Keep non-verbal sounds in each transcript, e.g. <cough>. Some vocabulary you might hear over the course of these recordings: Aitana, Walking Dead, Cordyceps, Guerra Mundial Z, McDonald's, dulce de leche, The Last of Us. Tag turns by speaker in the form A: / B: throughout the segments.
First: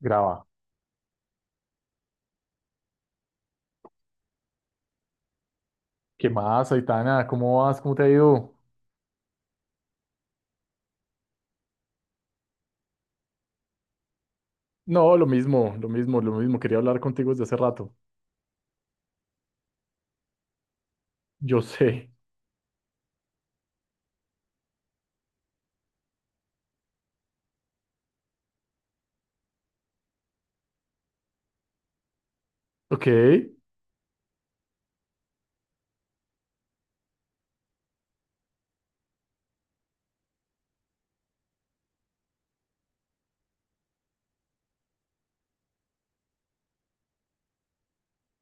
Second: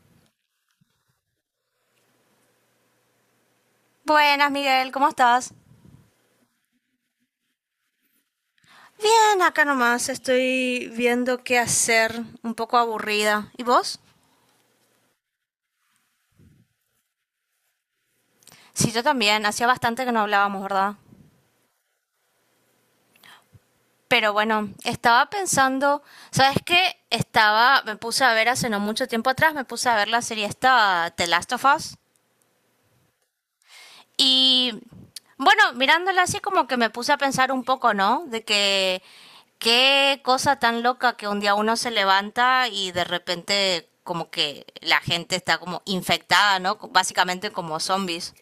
A: Graba.
B: Buenas, Miguel, ¿cómo estás?
A: ¿Qué más, Aitana? ¿Cómo vas? ¿Cómo te ha ido?
B: Bien, acá nomás estoy viendo qué hacer, un poco aburrida. ¿Y vos?
A: No, lo mismo, lo mismo, lo mismo. Quería hablar contigo desde hace rato.
B: Sí, yo también, hacía bastante que no hablábamos, ¿verdad?
A: Yo sé.
B: Pero bueno, estaba pensando, ¿sabes qué? Estaba, me puse a ver hace no mucho tiempo atrás, me puse a ver la serie esta, The Last of Us.
A: Ok,
B: Y bueno, mirándola así como que me puse a pensar un poco, ¿no? De que qué cosa tan loca que un día uno se levanta y de repente como que la gente está como infectada, ¿no? Básicamente como zombies.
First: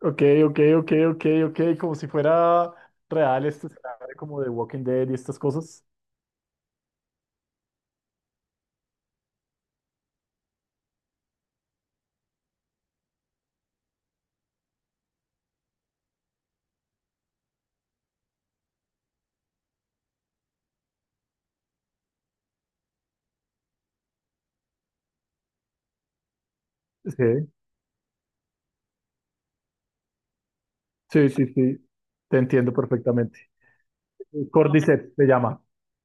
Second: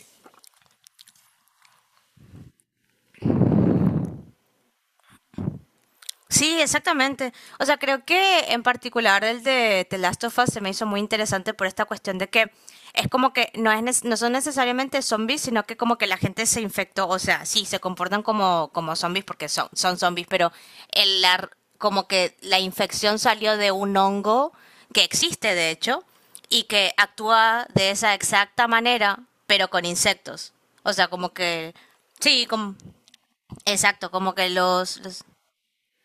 A: ok, ok, ok, ok, ok. Como si fuera real este escenario como de Walking Dead y estas cosas.
B: Sí, exactamente. O sea, creo que en particular el de The Last of Us se me hizo muy interesante por esta cuestión de que es como que no, es, no son necesariamente zombies, sino que como que la gente se infectó. O sea, sí, se comportan como, como zombies porque son, son zombies, pero el, la r- como que la infección salió de un hongo que existe, de hecho, y que
A: Sí,
B: actúa de esa exacta manera, pero con insectos. O sea,
A: sí,
B: como
A: sí,
B: que...
A: sí. Te
B: Sí,
A: entiendo
B: como,
A: perfectamente.
B: exacto, como que
A: Cordyceps se llama.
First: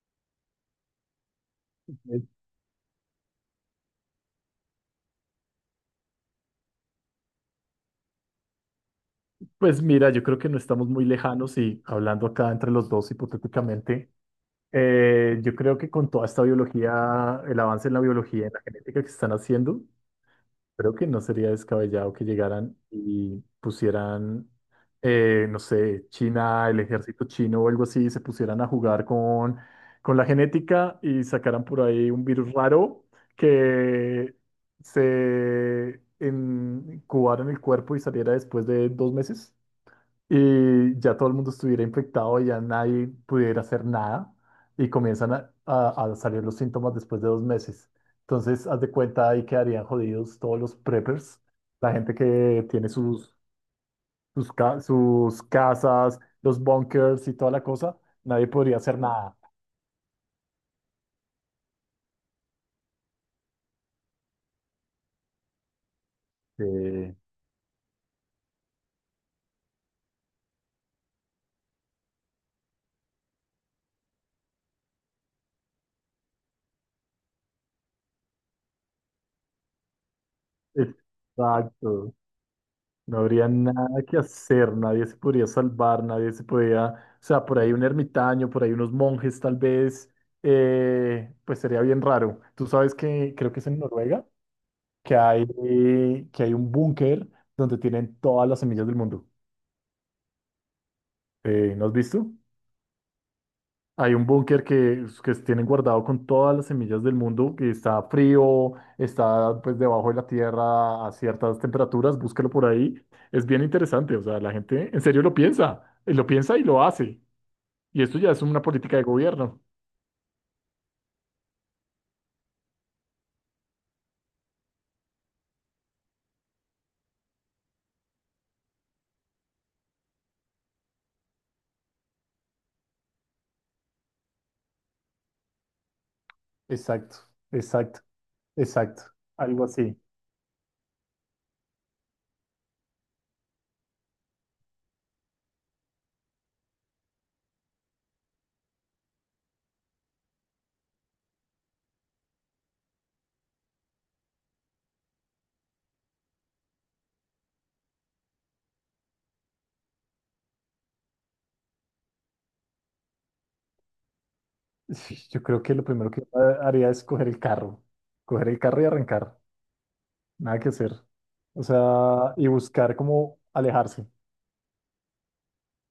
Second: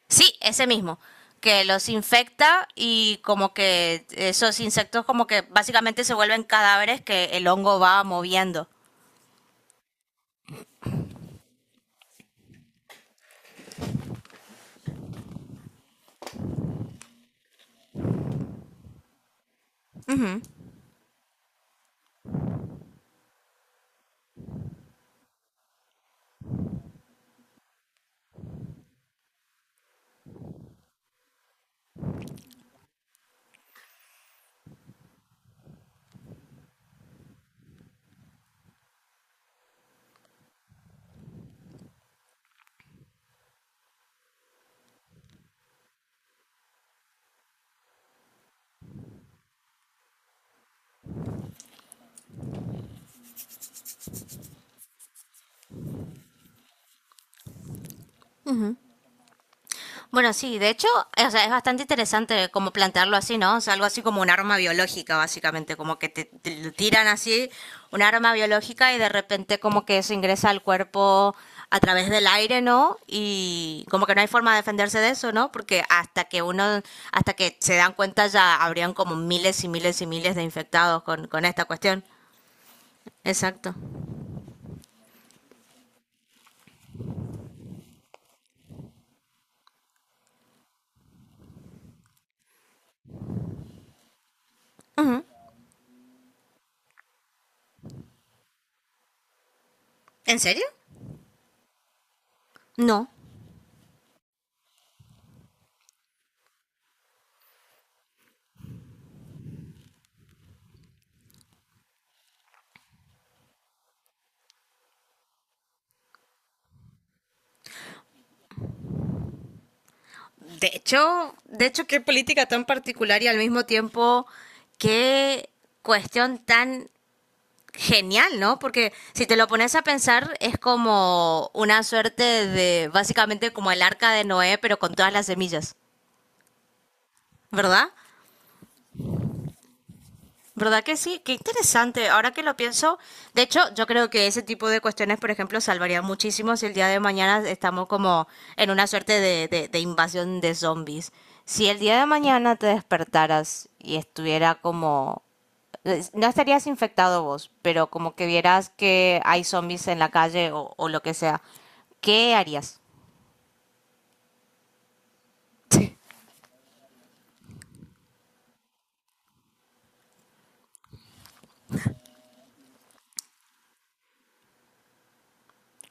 B: Sí, ese mismo, que los
A: Ok.
B: infecta y como que esos insectos como que básicamente se vuelven cadáveres que el hongo va moviendo.
A: Pues mira, yo creo que no estamos muy lejanos y hablando acá entre los dos hipotéticamente, yo creo que con toda esta biología, el avance en la biología y en la genética que se están haciendo, creo que no sería descabellado que llegaran y pusieran, no sé, China, el ejército chino o algo así, y se pusieran a jugar con la genética y sacaran por ahí un virus raro que incubara en el cuerpo y saliera después de 2 meses y ya todo el mundo estuviera infectado y ya nadie pudiera hacer nada y comienzan a salir los síntomas después de 2 meses. Entonces, haz de cuenta, ahí quedarían jodidos todos los preppers, la gente que tiene sus, sus casas, los bunkers y toda la cosa, nadie podría hacer nada.
B: Bueno, sí, de hecho, o sea, es bastante interesante como plantearlo así, ¿no? O sea, algo así como un arma biológica, básicamente, como que te lo tiran
A: Sí,
B: así un arma biológica y de repente como que se ingresa al cuerpo a través del aire, ¿no? Y como que no hay forma de defenderse de eso, ¿no? Porque hasta que uno, hasta que se dan cuenta ya habrían como miles y miles y miles de infectados con esta cuestión.
A: exacto. No habría
B: Exacto.
A: nada que hacer, nadie se podría salvar, nadie se podía, o sea, por ahí un ermitaño, por ahí unos monjes tal vez, pues sería bien raro. Tú sabes que creo que es en Noruega, que hay, que hay un búnker donde tienen todas las semillas del mundo.
B: ¿En serio?
A: ¿No has visto?
B: No,
A: Hay un búnker que tienen guardado con todas las semillas del mundo, que está frío, está pues debajo de la tierra a ciertas temperaturas, búsquelo por ahí. Es bien interesante, o sea, la gente en serio lo piensa, y lo piensa y lo hace. Y esto ya es una política de gobierno.
B: de hecho, de hecho, qué política tan particular y al mismo tiempo qué cuestión tan genial, ¿no? Porque si te lo pones a pensar es como una suerte de básicamente como el arca de Noé, pero con todas las semillas,
A: Exacto,
B: ¿verdad?
A: exacto, exacto. Algo así. <laughs>
B: ¿Verdad que sí? Qué interesante. Ahora que lo pienso, de hecho, yo creo que ese tipo de cuestiones, por ejemplo, salvaría muchísimo si el día de mañana estamos como en una suerte de, de invasión de zombies. Si el día de mañana te despertaras y estuviera como... No estarías infectado vos, pero como que vieras que hay zombies en la calle o lo que sea, ¿qué harías?
A: Sí, yo creo que lo primero que haría es coger el carro y arrancar. Nada que hacer. O sea, y buscar cómo alejarse.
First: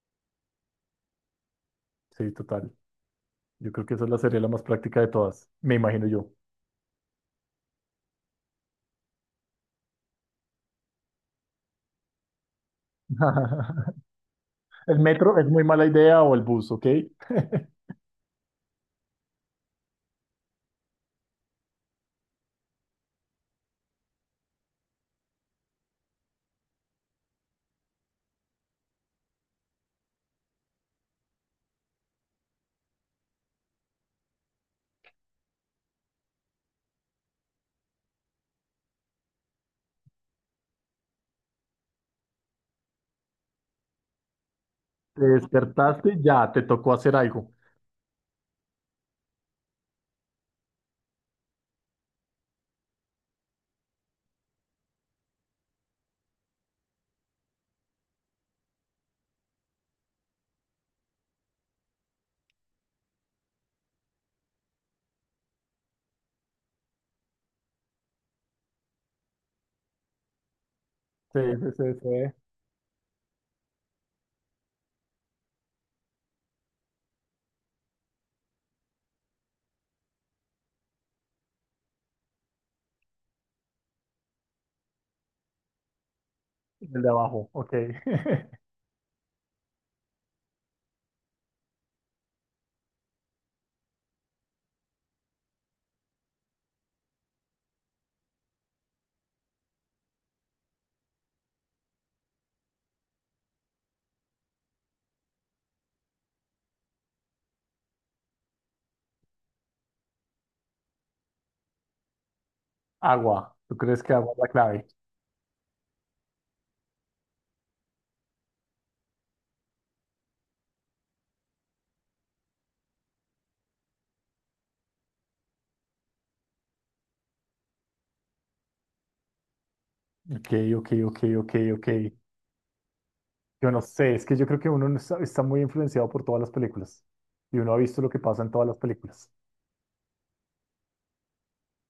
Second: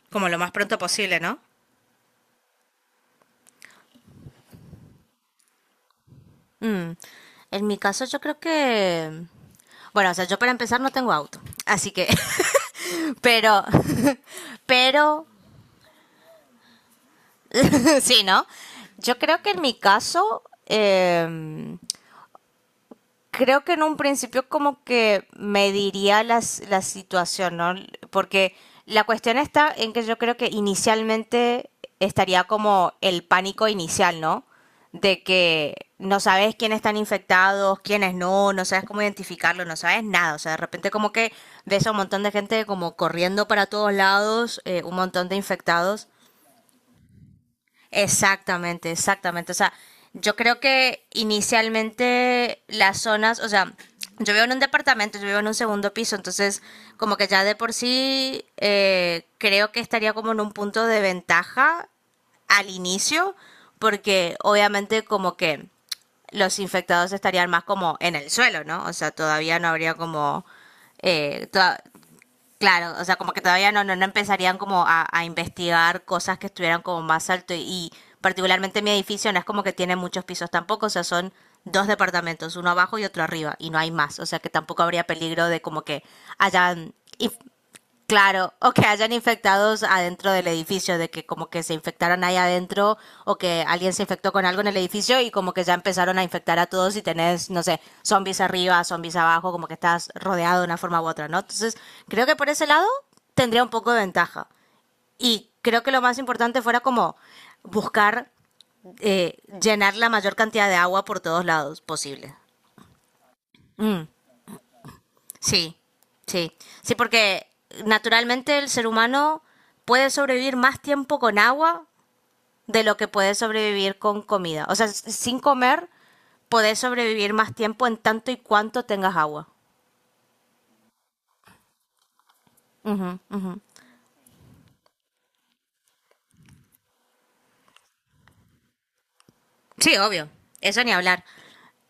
B: Como lo más pronto posible, ¿no?
A: Sí, total. Yo creo que esa es la sería la más práctica de todas, me imagino yo.
B: En mi caso, yo creo que... Bueno, o sea, yo para empezar no tengo auto, así que... <laughs> Pero
A: <laughs> El sí,
B: Pero,
A: metro es muy mala idea o el bus, ¿ok? Te
B: <laughs> sí, ¿no? Yo creo que en mi caso, creo que en un principio como que mediría las, la situación, ¿no? Porque la cuestión está en que yo creo que inicialmente estaría como el pánico inicial, ¿no? De que no sabes quiénes están infectados, quiénes no, no sabes cómo identificarlo, no sabes nada. O sea, de repente como que ves a un montón de gente como corriendo para todos lados, un montón de infectados.
A: despertaste, ya, te tocó hacer algo.
B: Exactamente, exactamente. O sea, yo creo que inicialmente las zonas, o sea, yo vivo en un departamento, yo vivo en un segundo piso, entonces como que ya de por sí creo que estaría como en un punto de ventaja al inicio, porque obviamente como que los infectados estarían más como en el suelo, ¿no? O sea, todavía no habría como...
A: Sí,
B: eh,
A: sí,
B: toda-
A: sí, sí.
B: Claro, o sea, como que todavía no, no, no empezarían como a investigar cosas que estuvieran como más alto y particularmente mi edificio no es como que tiene muchos pisos tampoco, o sea, son dos departamentos, uno abajo y otro arriba y no hay más, o sea que tampoco habría peligro de como que hayan
A: El de
B: inf-
A: abajo, ok.
B: claro,
A: <laughs>
B: o que hayan infectados adentro del edificio, de que como que se infectaron ahí adentro o que alguien se infectó con algo en el edificio y como que ya empezaron a infectar a todos y tenés, no sé, zombies arriba, zombies abajo, como que estás rodeado de una forma u otra, ¿no? Entonces, creo que por ese lado tendría un poco de ventaja. Y creo que lo más importante fuera como buscar llenar la mayor cantidad de agua por todos lados posible.
A: Agua, ¿tú crees
B: Mm.
A: que agua es la clave?
B: Sí, sí. Sí, porque naturalmente el ser humano puede sobrevivir más tiempo con agua de lo que puede sobrevivir con comida. O sea, sin comer podés sobrevivir más tiempo en tanto y cuanto tengas agua.
A: Ok, ok, ok, ok, ok. Yo no sé, es que yo creo que uno no está, está muy influenciado por todas las películas y uno ha visto lo que pasa en todas las películas.
B: Sí, obvio. Eso ni hablar.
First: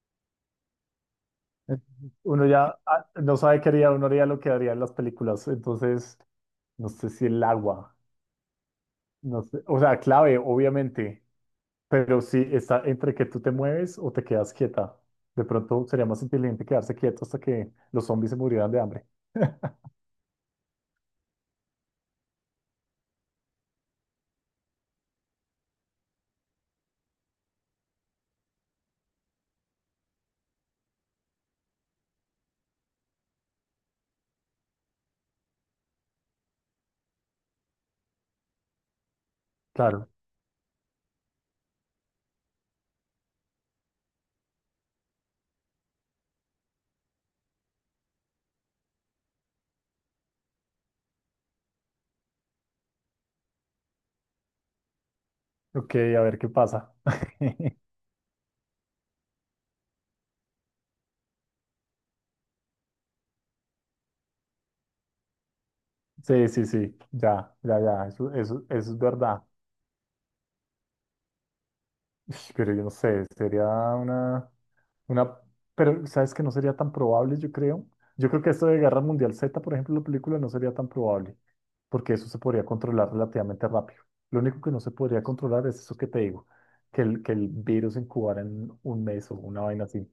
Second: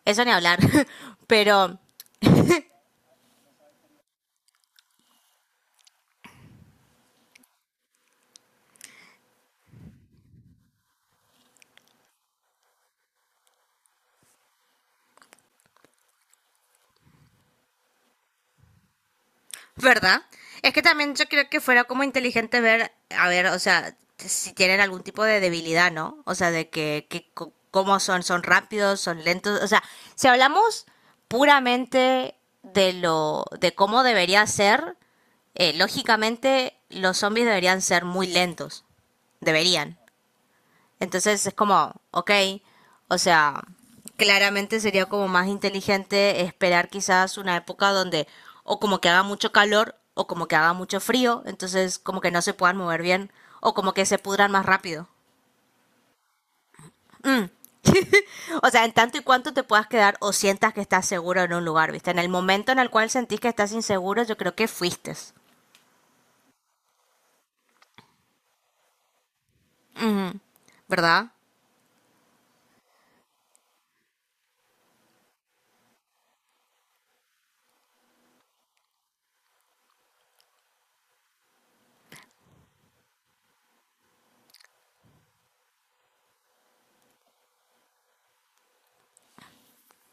B: Eso ni hablar. <laughs> Pero
A: Entonces, uno ya no sabe qué haría, uno haría lo que haría en las películas, entonces no sé si el agua. No sé, o sea, clave, obviamente, pero si está entre que tú te mueves o te quedas quieta. De pronto sería más inteligente quedarse quieto hasta que los zombies se murieran de hambre. <laughs>
B: ¿verdad? Es que también yo creo que fuera como inteligente ver, a ver, o sea, si tienen algún tipo de debilidad, ¿no? O sea, de que cómo son, son rápidos, son lentos. O sea, si hablamos puramente de lo, de cómo debería ser, lógicamente los zombies deberían ser muy lentos. Deberían.
A: Claro.
B: Entonces es como, ok, o sea, claramente sería como más inteligente esperar quizás una época donde o como que haga mucho calor o como que haga mucho frío, entonces como que no se puedan mover bien o como que se pudran más rápido.
A: Ok, a ver qué pasa. <laughs>
B: O sea, en tanto y cuanto te puedas quedar o sientas que estás seguro en un lugar, ¿viste? En el momento en el cual sentís que estás inseguro, yo creo que fuiste,
A: Sí, sí, sí, ya, ya, ya, eso es verdad.
B: ¿verdad?
A: Ish, pero yo no sé, sería una, una, pero sabes que no sería tan probable, yo creo. Yo creo que esto de Guerra Mundial Z, por ejemplo, la película no sería tan probable, porque eso se podría controlar relativamente rápido. Lo único que no se podría controlar es eso que te digo, que el virus incubara en 1 mes o una vaina así.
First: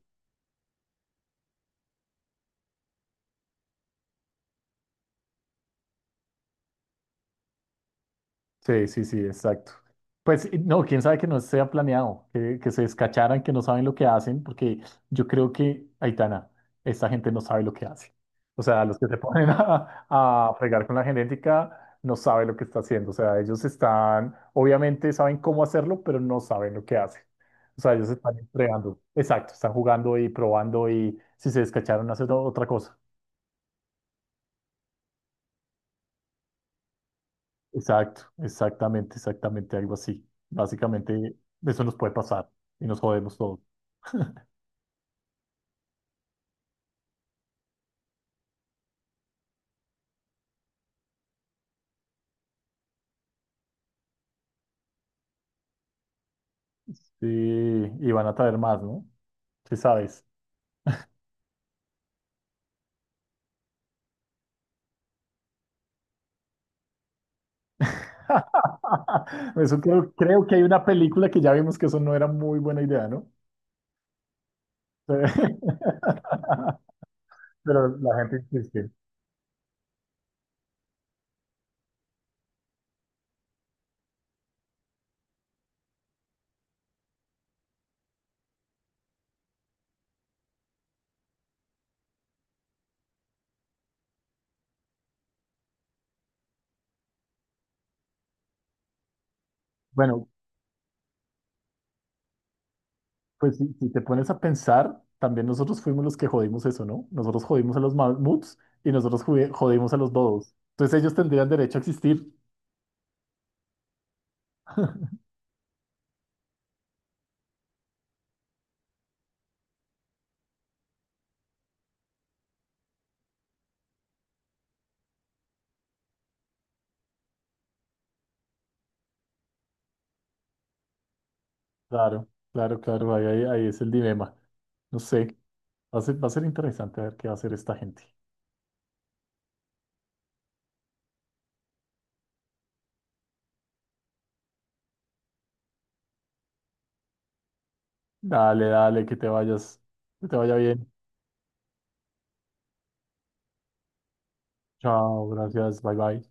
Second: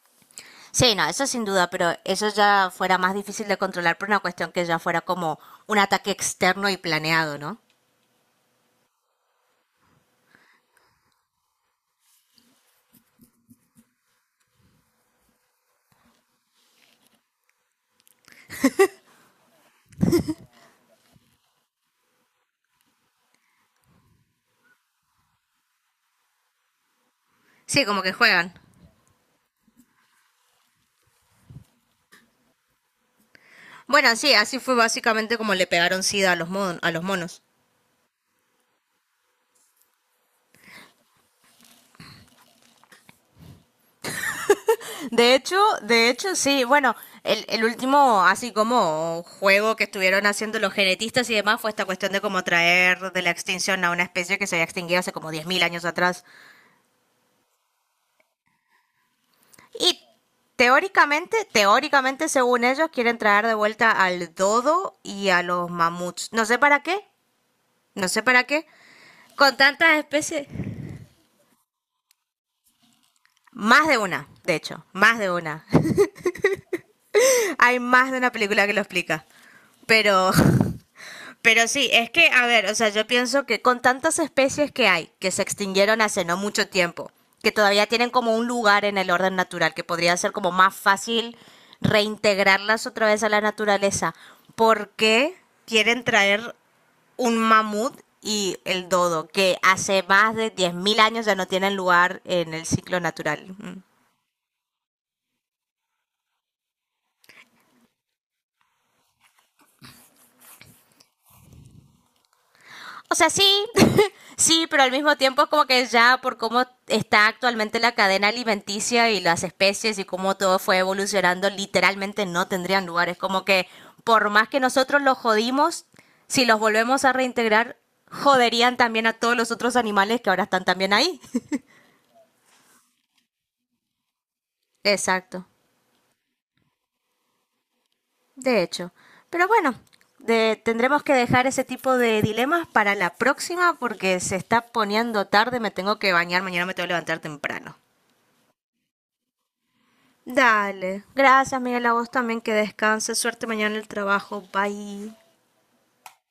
B: Sí, no, eso sin duda, pero eso ya fuera más difícil de controlar por una cuestión que ya fuera como un ataque externo y planeado, ¿no?
A: Sí, sí, sí, exacto. Pues y no, quién sabe que no sea planeado, que se descacharan, que no saben lo que hacen, porque yo creo que, Aitana, esta gente no sabe lo que hace. O sea, los que se <laughs> ponen a fregar con la genética no saben lo que está haciendo. O sea, ellos están, obviamente saben cómo hacerlo, pero no saben lo que hacen. O
B: Sí,
A: sea,
B: como
A: ellos
B: que
A: están
B: juegan.
A: entregando. Exacto, están jugando y probando y si se descacharon, hacen otra cosa.
B: Bueno, sí, así fue básicamente como le pegaron SIDA a a los monos.
A: Exacto, exactamente, exactamente, algo así. Básicamente, eso nos puede pasar y nos jodemos todos.
B: De hecho, sí, bueno, el último así como juego que estuvieron haciendo los genetistas y demás fue esta cuestión de cómo traer de la extinción a una especie que se había extinguido hace como 10.000 años atrás.
A: Sí, y van a traer más, ¿no? ¿Qué
B: Y
A: sabes?
B: teóricamente, teóricamente, según ellos, quieren traer de vuelta al dodo y a los mamuts. No sé para qué, no sé para qué.
A: <laughs>
B: Con
A: Eso
B: tantas
A: creo, creo
B: especies.
A: que hay una película que ya vimos que eso no era muy buena idea, ¿no?
B: Más de una, de hecho, más de una.
A: <laughs>
B: Hay
A: Pero
B: más
A: la
B: de una
A: gente
B: película que lo
A: insiste.
B: explica. Pero, <laughs> pero sí, es que, a ver, o sea, yo pienso que con tantas especies que hay, que se extinguieron hace no mucho tiempo, que todavía tienen como un lugar en el orden natural, que podría ser como más fácil reintegrarlas otra vez a la naturaleza, ¿por qué quieren traer un mamut y el dodo, que hace
A: Bueno,
B: más de 10.000 años ya no tienen lugar en el ciclo natural?
A: pues si,
B: Mm.
A: si te pones a pensar, también nosotros fuimos los que jodimos eso, ¿no? Nosotros jodimos a los mamuts y nosotros jodimos a los dodos. Entonces ellos tendrían derecho a existir.
B: O sea, sí, <laughs> sí, pero al mismo tiempo es como que ya por cómo está actualmente la cadena alimenticia y las especies y cómo todo fue evolucionando, literalmente no tendrían lugar. Es como que por más que nosotros los jodimos, si los volvemos a reintegrar, joderían también a todos los otros animales que ahora están también ahí.
A: Claro, claro, claro, ahí, ahí, ahí es el dilema.
B: <laughs>
A: No sé,
B: Exacto,
A: va a ser interesante ver qué va a hacer esta gente.
B: de hecho. Pero bueno, tendremos que dejar ese tipo de dilemas para la próxima porque se está poniendo tarde, me tengo que bañar, mañana me tengo que levantar temprano.
A: Dale, dale, que te vayas, que te vaya bien.
B: Dale. Gracias, Miguel. A vos también que descanses. Suerte mañana en el trabajo. Bye.
A: Chao, gracias, bye bye.